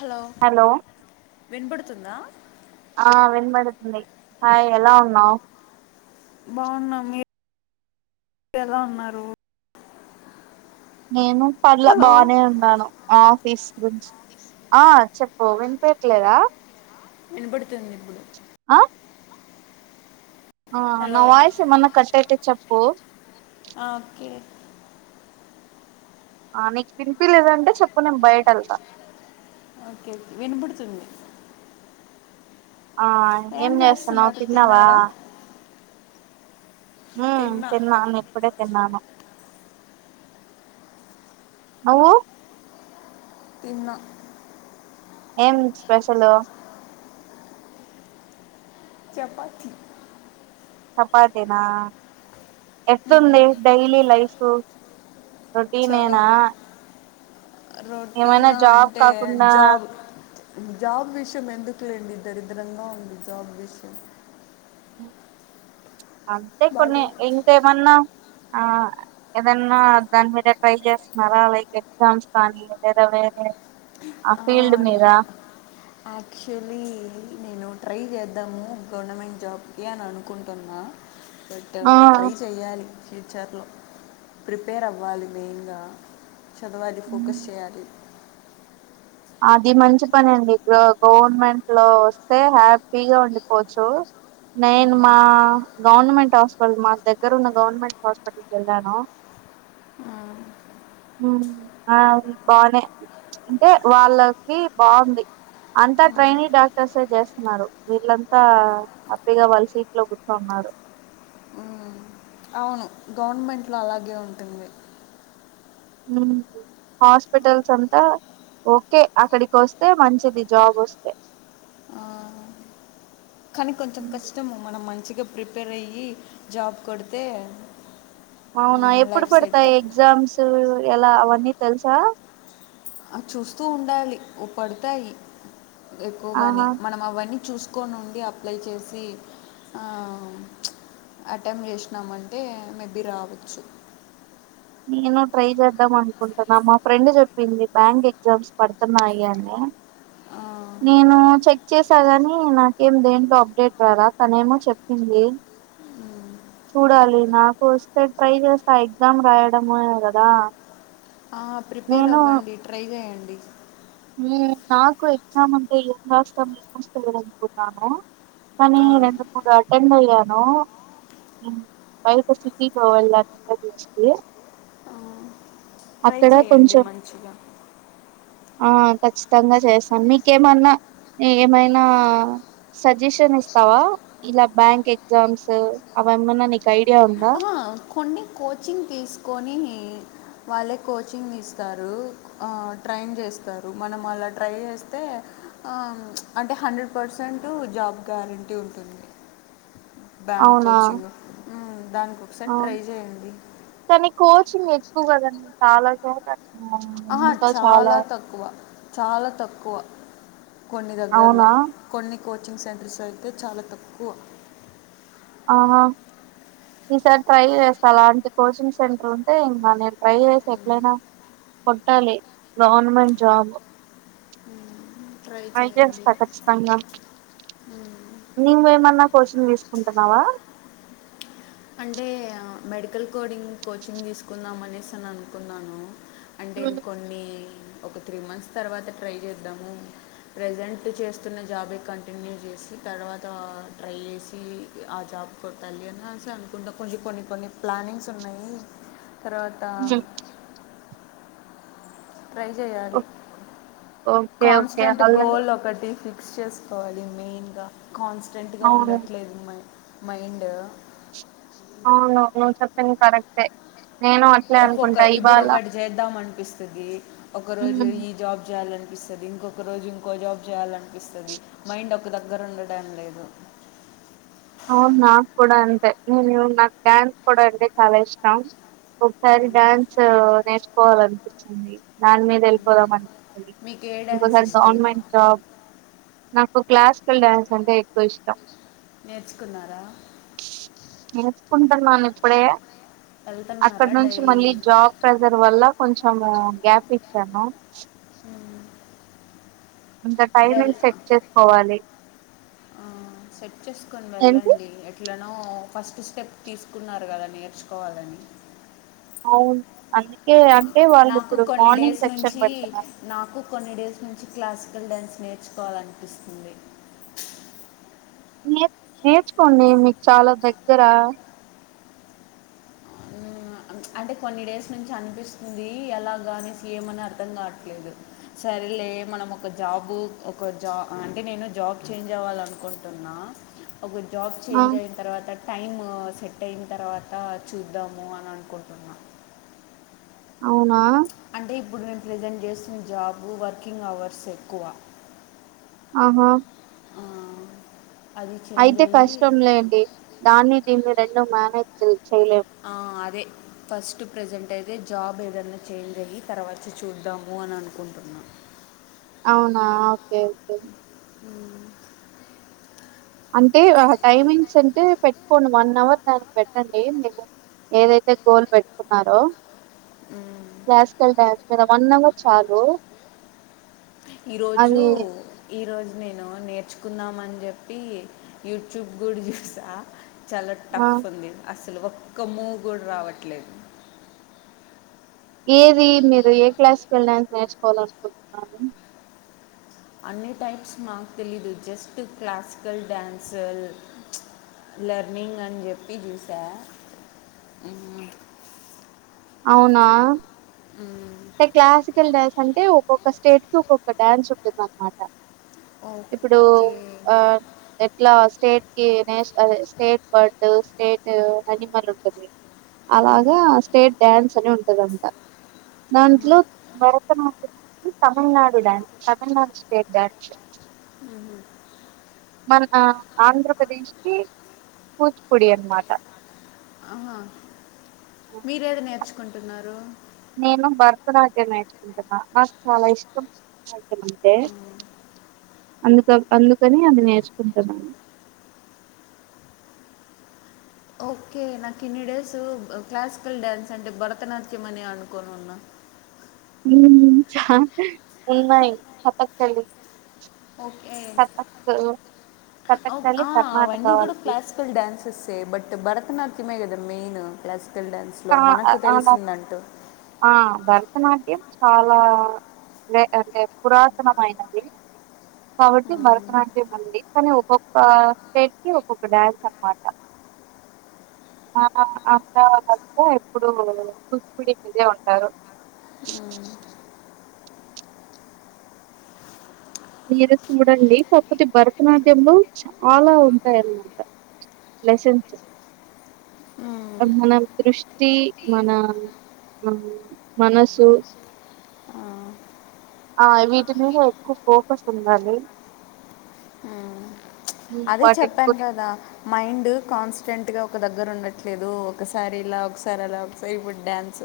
Hello వినపడుతు తుంద ఆ వినపడుతుంది హాయ్ ఎలా ఉన్నావు బాగున్నాం మీరు ఎలా ఉన్నారు నేను పర్ లా హలో బానే ఉన్నాను ఆఫీస్ గుంచి ఆ చెప్పు వినిపియట్లేదా వినపడుతుంది ఇప్పుడు ఆ ఆ నా హలో వాయిస్ ఏమన్నా కటైతే చెప్పు ఆ, ఓకే ఆ నీకు పినిపిలేదంటే చెప్పు నేను బయట వెళ్తా ఓకే వినబడుతుంది ఆ ఏం చేస్తున్నావ్ చేస్తున్నారు తిన్నావా తిన్నారా ఉమ్ తిన్నా ఇప్పుడే తిన్నాను నువ్వు తిన్నా ఏం స్పెషలు చపాతి చపాతీనా ఎట్లుంది డైలీ లైఫు రొటీన్ చాలా ఏనా రొటీనా అంటే కాకుండా జాబ్ జాబ్ విషయం ఎందుకులేండి దరిద్రంగా ఉంది జాబ్ విషయం అంతే కొన్ని బాగాలేదు ఇంకాేమన్నా ఆ ఏదన్నా దాని మీద ట్రై చేస్తున్నారా లైక్ ఎగ్జామ్స్ కానీ లేదా వేరే ఆ ఫీల్డ్ మీద ఆక్చువలీ నేను ట్రై చేద్దాము గవర్నమెంట్ జాబ్కి అని అనుకుంటున్నాను పెట్టా ఆ ట్రై చెయాలి ఫ్యూచర్లో ప్రిపేర్ అవ్వాలి మెయిన్గా చదవాలి ఫోకస్ చేయాలి అది మంచి పని అండి గ గవర్నమెంట్ లో వస్తే హ్యాపీగా ఉండిపోవచ్చు నేను మా గవర్నమెంట్ హాస్పిటల్ మా దగ్గర ఉన్న గవర్నమెంట్ హాస్పిటల్కి వెళ్ళాను మ్మ్, హుమ్ ఆ బానే అంటే వాళ్ళకి బాగుంది అంతా ట్రైని డాక్టర్సే చేస్తున్నారు వీళ్ళంతా హ్యాపీగా వాళ్ళ సీట్ లో కూర్చున్నారు మ్మ్. అవును గవర్నమెంట్ లో అలాగే ఉంటుంది ఉమ్ హాస్పిటల్స్ అంతా ఓకే అక్కడికి వస్తే మంచిది జాబ్ వస్తే ఆ, కానీ కొంచెం హ్మ్. కష్టము మనం మంచి గా ప్రిపేర్ అయ్యి జాబ్ కొడితే అవునా ఎప్పుడు లైఫ్ సెట్ పడతాయి ఎగ్జామ్స్ ఎలా అవన్నీ తెలుసా ఆ చూస్తూ ఉండాలి పడతాయి ఎక్కువగానే ఆహా మనం అవన్నీ చూస్ తీసుకో నుండి అప్లై చేసి అటెంప్ట్ చేసినామంటే మేబీ రావచ్చు నేను ట్రై చేద్దాం అనుకుంటున్నా మా ఫ్రెండ్ చెప్పింది బ్యాంక్ ఎగ్జామ్స్ పడుతున్నాయి అని నేను చెక్ చేసా కాని నాకేం దేంట్లో అప్డేట్ రదా తనేమో చెప్పింది చూడాలి నాకు వస్తే ట్రై చేస్తా ఎగ్జామ్ రాయడము ఏ కదా ఆ ప్రిపేర్ నేను అవ్వండి ట్రై చేయండి డి నాకు ఎగ్జామ్ అంటే ఏం రాస్తాం ఏం వస్తుంది అనుకున్నాను కానీ రెండు మూడు అటెమ్ అండ్ అయ్యాను బయట సిటీలో వెళ్ళానుంత చూసి ట్రై చె్యడి మంచిగా ఆ ఖచ్చితంగా చేస్తాను మీకేమన్నా ఏమైనా సజెషన్ ఇస్తావా ఇలా బ్యాంక్ ఎగ్జామ్స్ అవేమన్నా నీకు ఐడియా ఉందా ఆ, కొన్ని కోచింగ్ తీసుకొని వాళ్ళే కోచింగ్ ఇస్తారు ట్రైన్ చేస్తారు మనం అలా ట్రై చేస్తే అంటే హండ్రెడ్ పర్సెంట్ జాబ్ గ్యారంటీ ఉంటుంది బ్యాంక్ అవునా కోచింగ్ ఉమ్ దానికు ఆ కానీ కోచింగ్ ఎక్కువ కదండి చాల సేపే ఆహ చాలా తక్కువ చాలా తక్కువ కొన్ని దగ్గర్లా అవునా కొన్ని కోచింగ్ సెంటర్స్ అయితే చాలా తక్కువ ఆ ఈసారి ట్రై చేస్తా అలాంటి కోచింగ్ సెంటర్ ఉంటే ఇంకా నేను ట్రై చేసి ఎట్లైనా కొట్టాలి గవర్నమెంట్ జాబ్ ట్రై చేస్తా ఖచ్చితంగా మ్మ్. నువ్వేమన్నా కోచింగ్ తీసుకుంటున్నావా అంటే మెడికల్ కోడింగ్ కోచింగ్ తీసుకుందాం అనేసి అని అనుకున్నాను అంటేఇం ఉమ్ కొన్ని ఒక త్రీ మంత్స్ తర్వాత ట్రై చేద్దాము ప్రజెంట్ చేస్తున్న జాబే కంటిన్యూ చేసి తర్వాత ఆ ట్రై చేసి ఆ జాబ్ కొట్టాలి అని అనేసిశాను కుండ కొన్ని కొన్ని ప్లానింగ్స్ ఉన్నాయి తర్వాత ట్రై చేయాలి ఓకే ఓకే కాన్స్టెంట్ అలా గోల్ ఒకటి ఫిక్ కస్ చేసుకోవాలి మెయిన్గా కాన్స్టెంట్గా అవును ఉండట్లేదు అమ్మాయి మైండ్ అవును నువ్ చెప్పిను కరెక్టే నేను అట్లే ఒక్కొక్క అనుకుంటా ఇప్పుడు ఇవాళ ఒకటి చేద్దాం అనిపిస్తుది ఒక రోజు ఉమ్, ఈ జాబ్ చేయాలని అనిపిస్తది ఇంకొక రోజు ఇంకో జాబ్ చేయాలనిపిస్తది మైండ్ ఒక దగ్గర ఉండడం లేదు అవును నాకు కూడా అంతే నేను నాకు డ్యాన్స్ కూడా అంటే చాలా ఇష్టం ఒకసారి మ్మ్. డ్యాన్స్ నేర్చుకోవాలి అనిపిించింది దాని మీద మ్మ్. వెళ్ళిపోదాం అనిపిస్తది మీకు ఏ డ్యాన్స్ ఇంకోసారి ఇష్టం గవర్నమెంట్ జాబ్ నాకు క్లాసికల్ డాన్స్ అంటే ఎక్కువ ఇష్టం నేర్చుకున్నారా నేర్చుకుంటున్నాను ఇప్పుడే అక్కడ వెళ్తున్నారా నుంచి డైలీ మళ్ళీ జాబ్ ప్రెజర్ వల్ల కొంచెము గ్యాప్ ఇచ్చాను ఇంత టైమింగ్ సెట్ చేసుకోవాలి ఆ సెట్ చేసుకొని ఏంటి వెళ్ళండి ఎట్లా మం ఫస్ట్ స్టెప్ తీసుకున్నారు కదా నేర్చుకోవాలని అవును అందుకే వాళ్ళు నాకు ఇప్పుడు కొన్ని మార్నింగ్ డేస్ సెక్షన్ నుంచి పెడుతున్నారు నాకు కొన్ని డేస్ నుంచి క్లాస్ బల్ డ్యాన్స్ నేర్చుకోవాలనిపిస్తుంది నేర్ నేర్చుకోండి మీకు చాలా దగ్గర అంటే కొన్ని డేస్ నుంచి అనిపిస్తుంది ఎలాగానేసి ఏమని అర్థం కావట్లేదు సరేలే మనం ఒక జాబు ఒక జా అంటే నేను జాబ్ ఛేంజ్ అవ్వాల అనుకుంటున్నా ఒక జాబ్ ఆ చేంజ్ అయిన తర్వాత టైము సెట్ అయిన తర్వాత చూద్దాము అని అనుకుంటున్నా అవునా అంటే ఇప్పుడు నేను ప్రజెంట్ చేస్తున్న జాబు, వర్కింగ్ అవర్స్ ఎక్కువ. ఆ హా ఆ, అది చేంజ్ అయితే అయ్యి కష్టం లేండి దాన్ని దీన్ని రెండు మ్యానేజ్ ఆ అదే ఫస్ట్ ప్రజెంట్ అయితే జాబ్ ఏదన్నా చేంజ్ అయ్యీ తర్వాత చూద్దాము అని అనుకుంటున్నా అవునా ఓకే ఓకే మ్మ్ అంటే ఆ టైమింగ్స్ అంటే పెట్టుకోండి వన్ అవర్ దానికి పెట్టండి. మీరు ఏదైతే గోల్ పెట్కున్నారో క్లాసికల్ డాన్స్ వన్ అవర్ చాలూ ఈ రోజూ ఈ రోజు నేను నేర్చుకుందామని చెప్పి యూట్యూబ్ కూడ చూసా చాల ఆ టఫ్ ఉంది అస లు ఒక్క మూవ్ కూడ రావట్లేదు ఏది మీరు ఏ క్లాస్కికల్ డాన్స్ నేర్చుకోవాలనుకుంటున్నారు అన్ని టైప్స్ మాకు తెలీదు జస్ట్ క్లాసికల్ డ్యాన్స్ ప్చ్ లెర్నింగ్ అని చెప్పి చూసా మ్మ్ అవునా టే క్లాసికల్ డ్యాన్స్ అంటే ఒక్కొ ఒక్క స్టేట్ కి ఒక్కొక్క డ్యాన్స్ ఉంటుందన్న మాట ఇప్పుడు ఓకే ఆ ఎట్లా స్టేట్ కి నేష్ అదే స్టేట్ బర్డు, స్టేట్ అనిమల్ ఉంటుంది అలాగా డాన్స్ అని ఉంటదంట దాంట్లో భరతనాట్యం అనీ తమిళ్నాడు డా తమిళ్నాడు స్టేట్ బ్యాచ్ మ్మ్ హ్మ్ మరి మా ఆంధ్రప్రదేశ్ కి కూచిపూడి అన్నమాట ఆ హా మీరేడ నే ర్చుకుంటున్నారు నేను భరతనాట్యం నేర్చుకుంటున్నా. నాకు చాల ఇష్టం ఎమంటే అందుక అందుకని అది నేర్చుకుంటున్నాను ఓకే నాకు ఇన్ని డేస్ క్లాసికల్ డ్యాన్స్ అంటే భరతనాట్యం అని అనుకోని ఉన్న హ్మ్ ఛ ఉన్నాయి కథక్ కల్లి ఓకే ఓ కథకళి కర్ణాటక అవన్నీ కూడా వాళ్ళకి క్లాసికల్ డ్యన్స్ ఎ బట్ భరతనాట్య ఈమె గద మెయిన్ ప్లస్ ఆ ఆ భరతనాట్యం చాలా నే అంటే పురాతనమైనది కాబట్టి ఉమ్. భరతనాట్యం ఉంది కానీ ఒక్కొక్క స్టేట్ కి ఒక్కొక్క డ్యాన్స్ అనమాట అ ఉ ఇప్పుడు కూచిపూడి వినే ఉంటారు మీరు చూడండి కాపోతే భరతనాట్యంలో చాలా ఉంటాయిన్నమాట లెసన్స్ మన దృష్టి మన ఆ మనసు ఆ. ఆ వీటి మీద ఎక్కువ ఫోకస్ ఉండాలి మ్మ్. హ్మ్. అదే వాటిని గు చెప్పాను కదా మైండ్ కాన్స్ ఫ్రెంట్గా ఒక దగ్గర ఉండట్లేదు ఒకసారి ఇలా ఒకసారి అలా ఒకసారి ఇప్పుడు డ్యాన్స్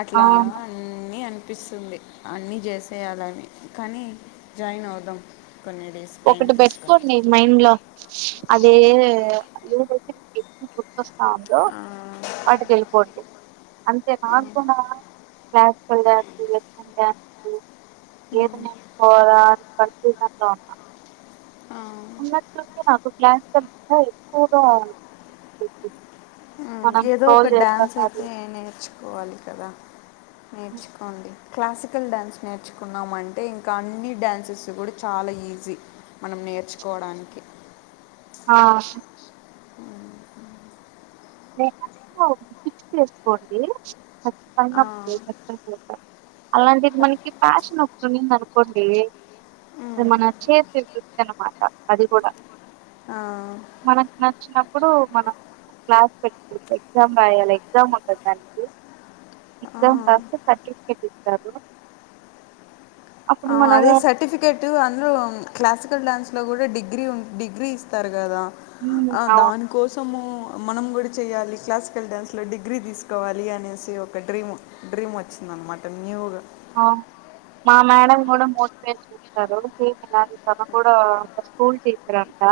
అట్లా అవును. అన్నిీ అ అనిపిస్తుంది అన్నీ చేసేయాలని కానీ జాయిన్ అవుదాం కొన్న డేస్ టైం తీసుకోని మైండ్ లో అదే ఏదైతే ఎ బుక్ వస్తాందో ఆ, వాటికి వెళ్ళిపోండి అంతే ఆ, నాకు కూడా క్లాసికల్ డ్యాన్సు వెస్టరన్ డ్యాన్సు మ్మ్, ఏదరా అని కన్ఫ్యూజన్ లో ఉ అ ఆ. నాకు క్లాస్ డ్యాన్స్ ఎక్కువగా మనం ఏదో స్క్రోల్ ఒక చేస్తాం డ్యాన్స్ అది అయితే నేర్చుకోవాలి కదా నేర్చుకోండి క్లాసికల్ డ్యాన్స్ నేర్చుకున్నామ అంటే ఇంకా అన్ని డ్యాన్సెస్ కూడా చాలా ఈజీ మనం నేర్చుకోవడానికి ఆ నే ఫిక్స ఫిక్స్ చేసుకోండి ఆ, ఖచ్చితంగా అలాంటిది హ- మనకి ఫ్యాషన్ ఒకటింది అనుకోండి అది ఉమ్, మన చేసింది అనమాట అది కూడా ఆ, మనకు నచ్చినప్పుడు మనం క్లా ట్టు ఎగ్జామ్ రాయాలి ఎగ్జామ్ ఉండ దానికి ఆ, ఎగ్జామ్ రాస్తే సర్టిఫికెట్ ఇస్తారు అప్పుడు అదే మనము సర్టిఫికేట్ అందూ క్లాసికల్ డ్యాన్స్ విట్టిలో కూడా డిగ్రీ ఉ డిగ్రీ ఇస్తారు కదా మ్మ్ ఆ అవును దానికోసము మనం కూడా చేయ్యాలి క్లాసికల్ డ్యాన్స్లో డిగ్రీ తీసుకోవాలి అనేసి ఒక డ్రీమ్ డ్రీమ్ వచ్చిందనమాట న్యూగా మా మేడం కూడా మోటివేట్ చేస్తారు సేమ్ ఇలాగ తను కూడా ఒక స్కూల్ టీచర్ అంట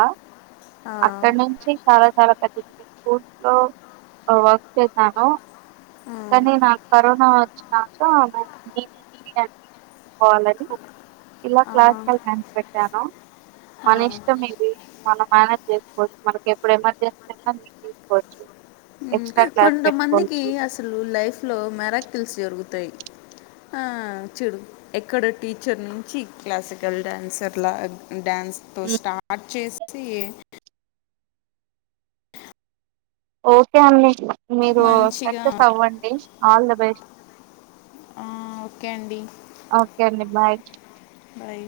అక్కడ నుంచి చాలా చాలా పెద్ద పెద్ద స్కూల్స్ లో వర్క్ చేశాను ఆ, కానీ నాకు కరోనా వచ్చినాక నేను తీసుకోవాలని ఇలా ఆ, క్లాస్ డ్యాన్స్ పెట్టాను మన ఇష్టం ఇది మనం మేనేజ్ చేసుకోవచ్చు మనకి ఎప్పుడు ఎమర్జెన్సీ ఉంద నేను తీసుకోవచ్చు ఎక్స్ట్రా క్లాస్ కొంతమందికి పెట్టుకోవచ్చు అసలు లైఫ్ లో మెారక్కిల్స్ జరుగుతుంది ఆ చెడు ఎక్కడ టీచర్ నుంచి క్లాసికల్ డ్యాన్సర్లా డ్యాన్స్ తో హ్మ్. స్టార్ట్ చేసి సేయ్ ఏ ఓకే అని మీరు మంచిగా సక్సెస్ అవ్వండి ఆల్ ద బెస్ట్ ఆ, ఓకే అండి ఓకే అండి బాయ్ బాయ్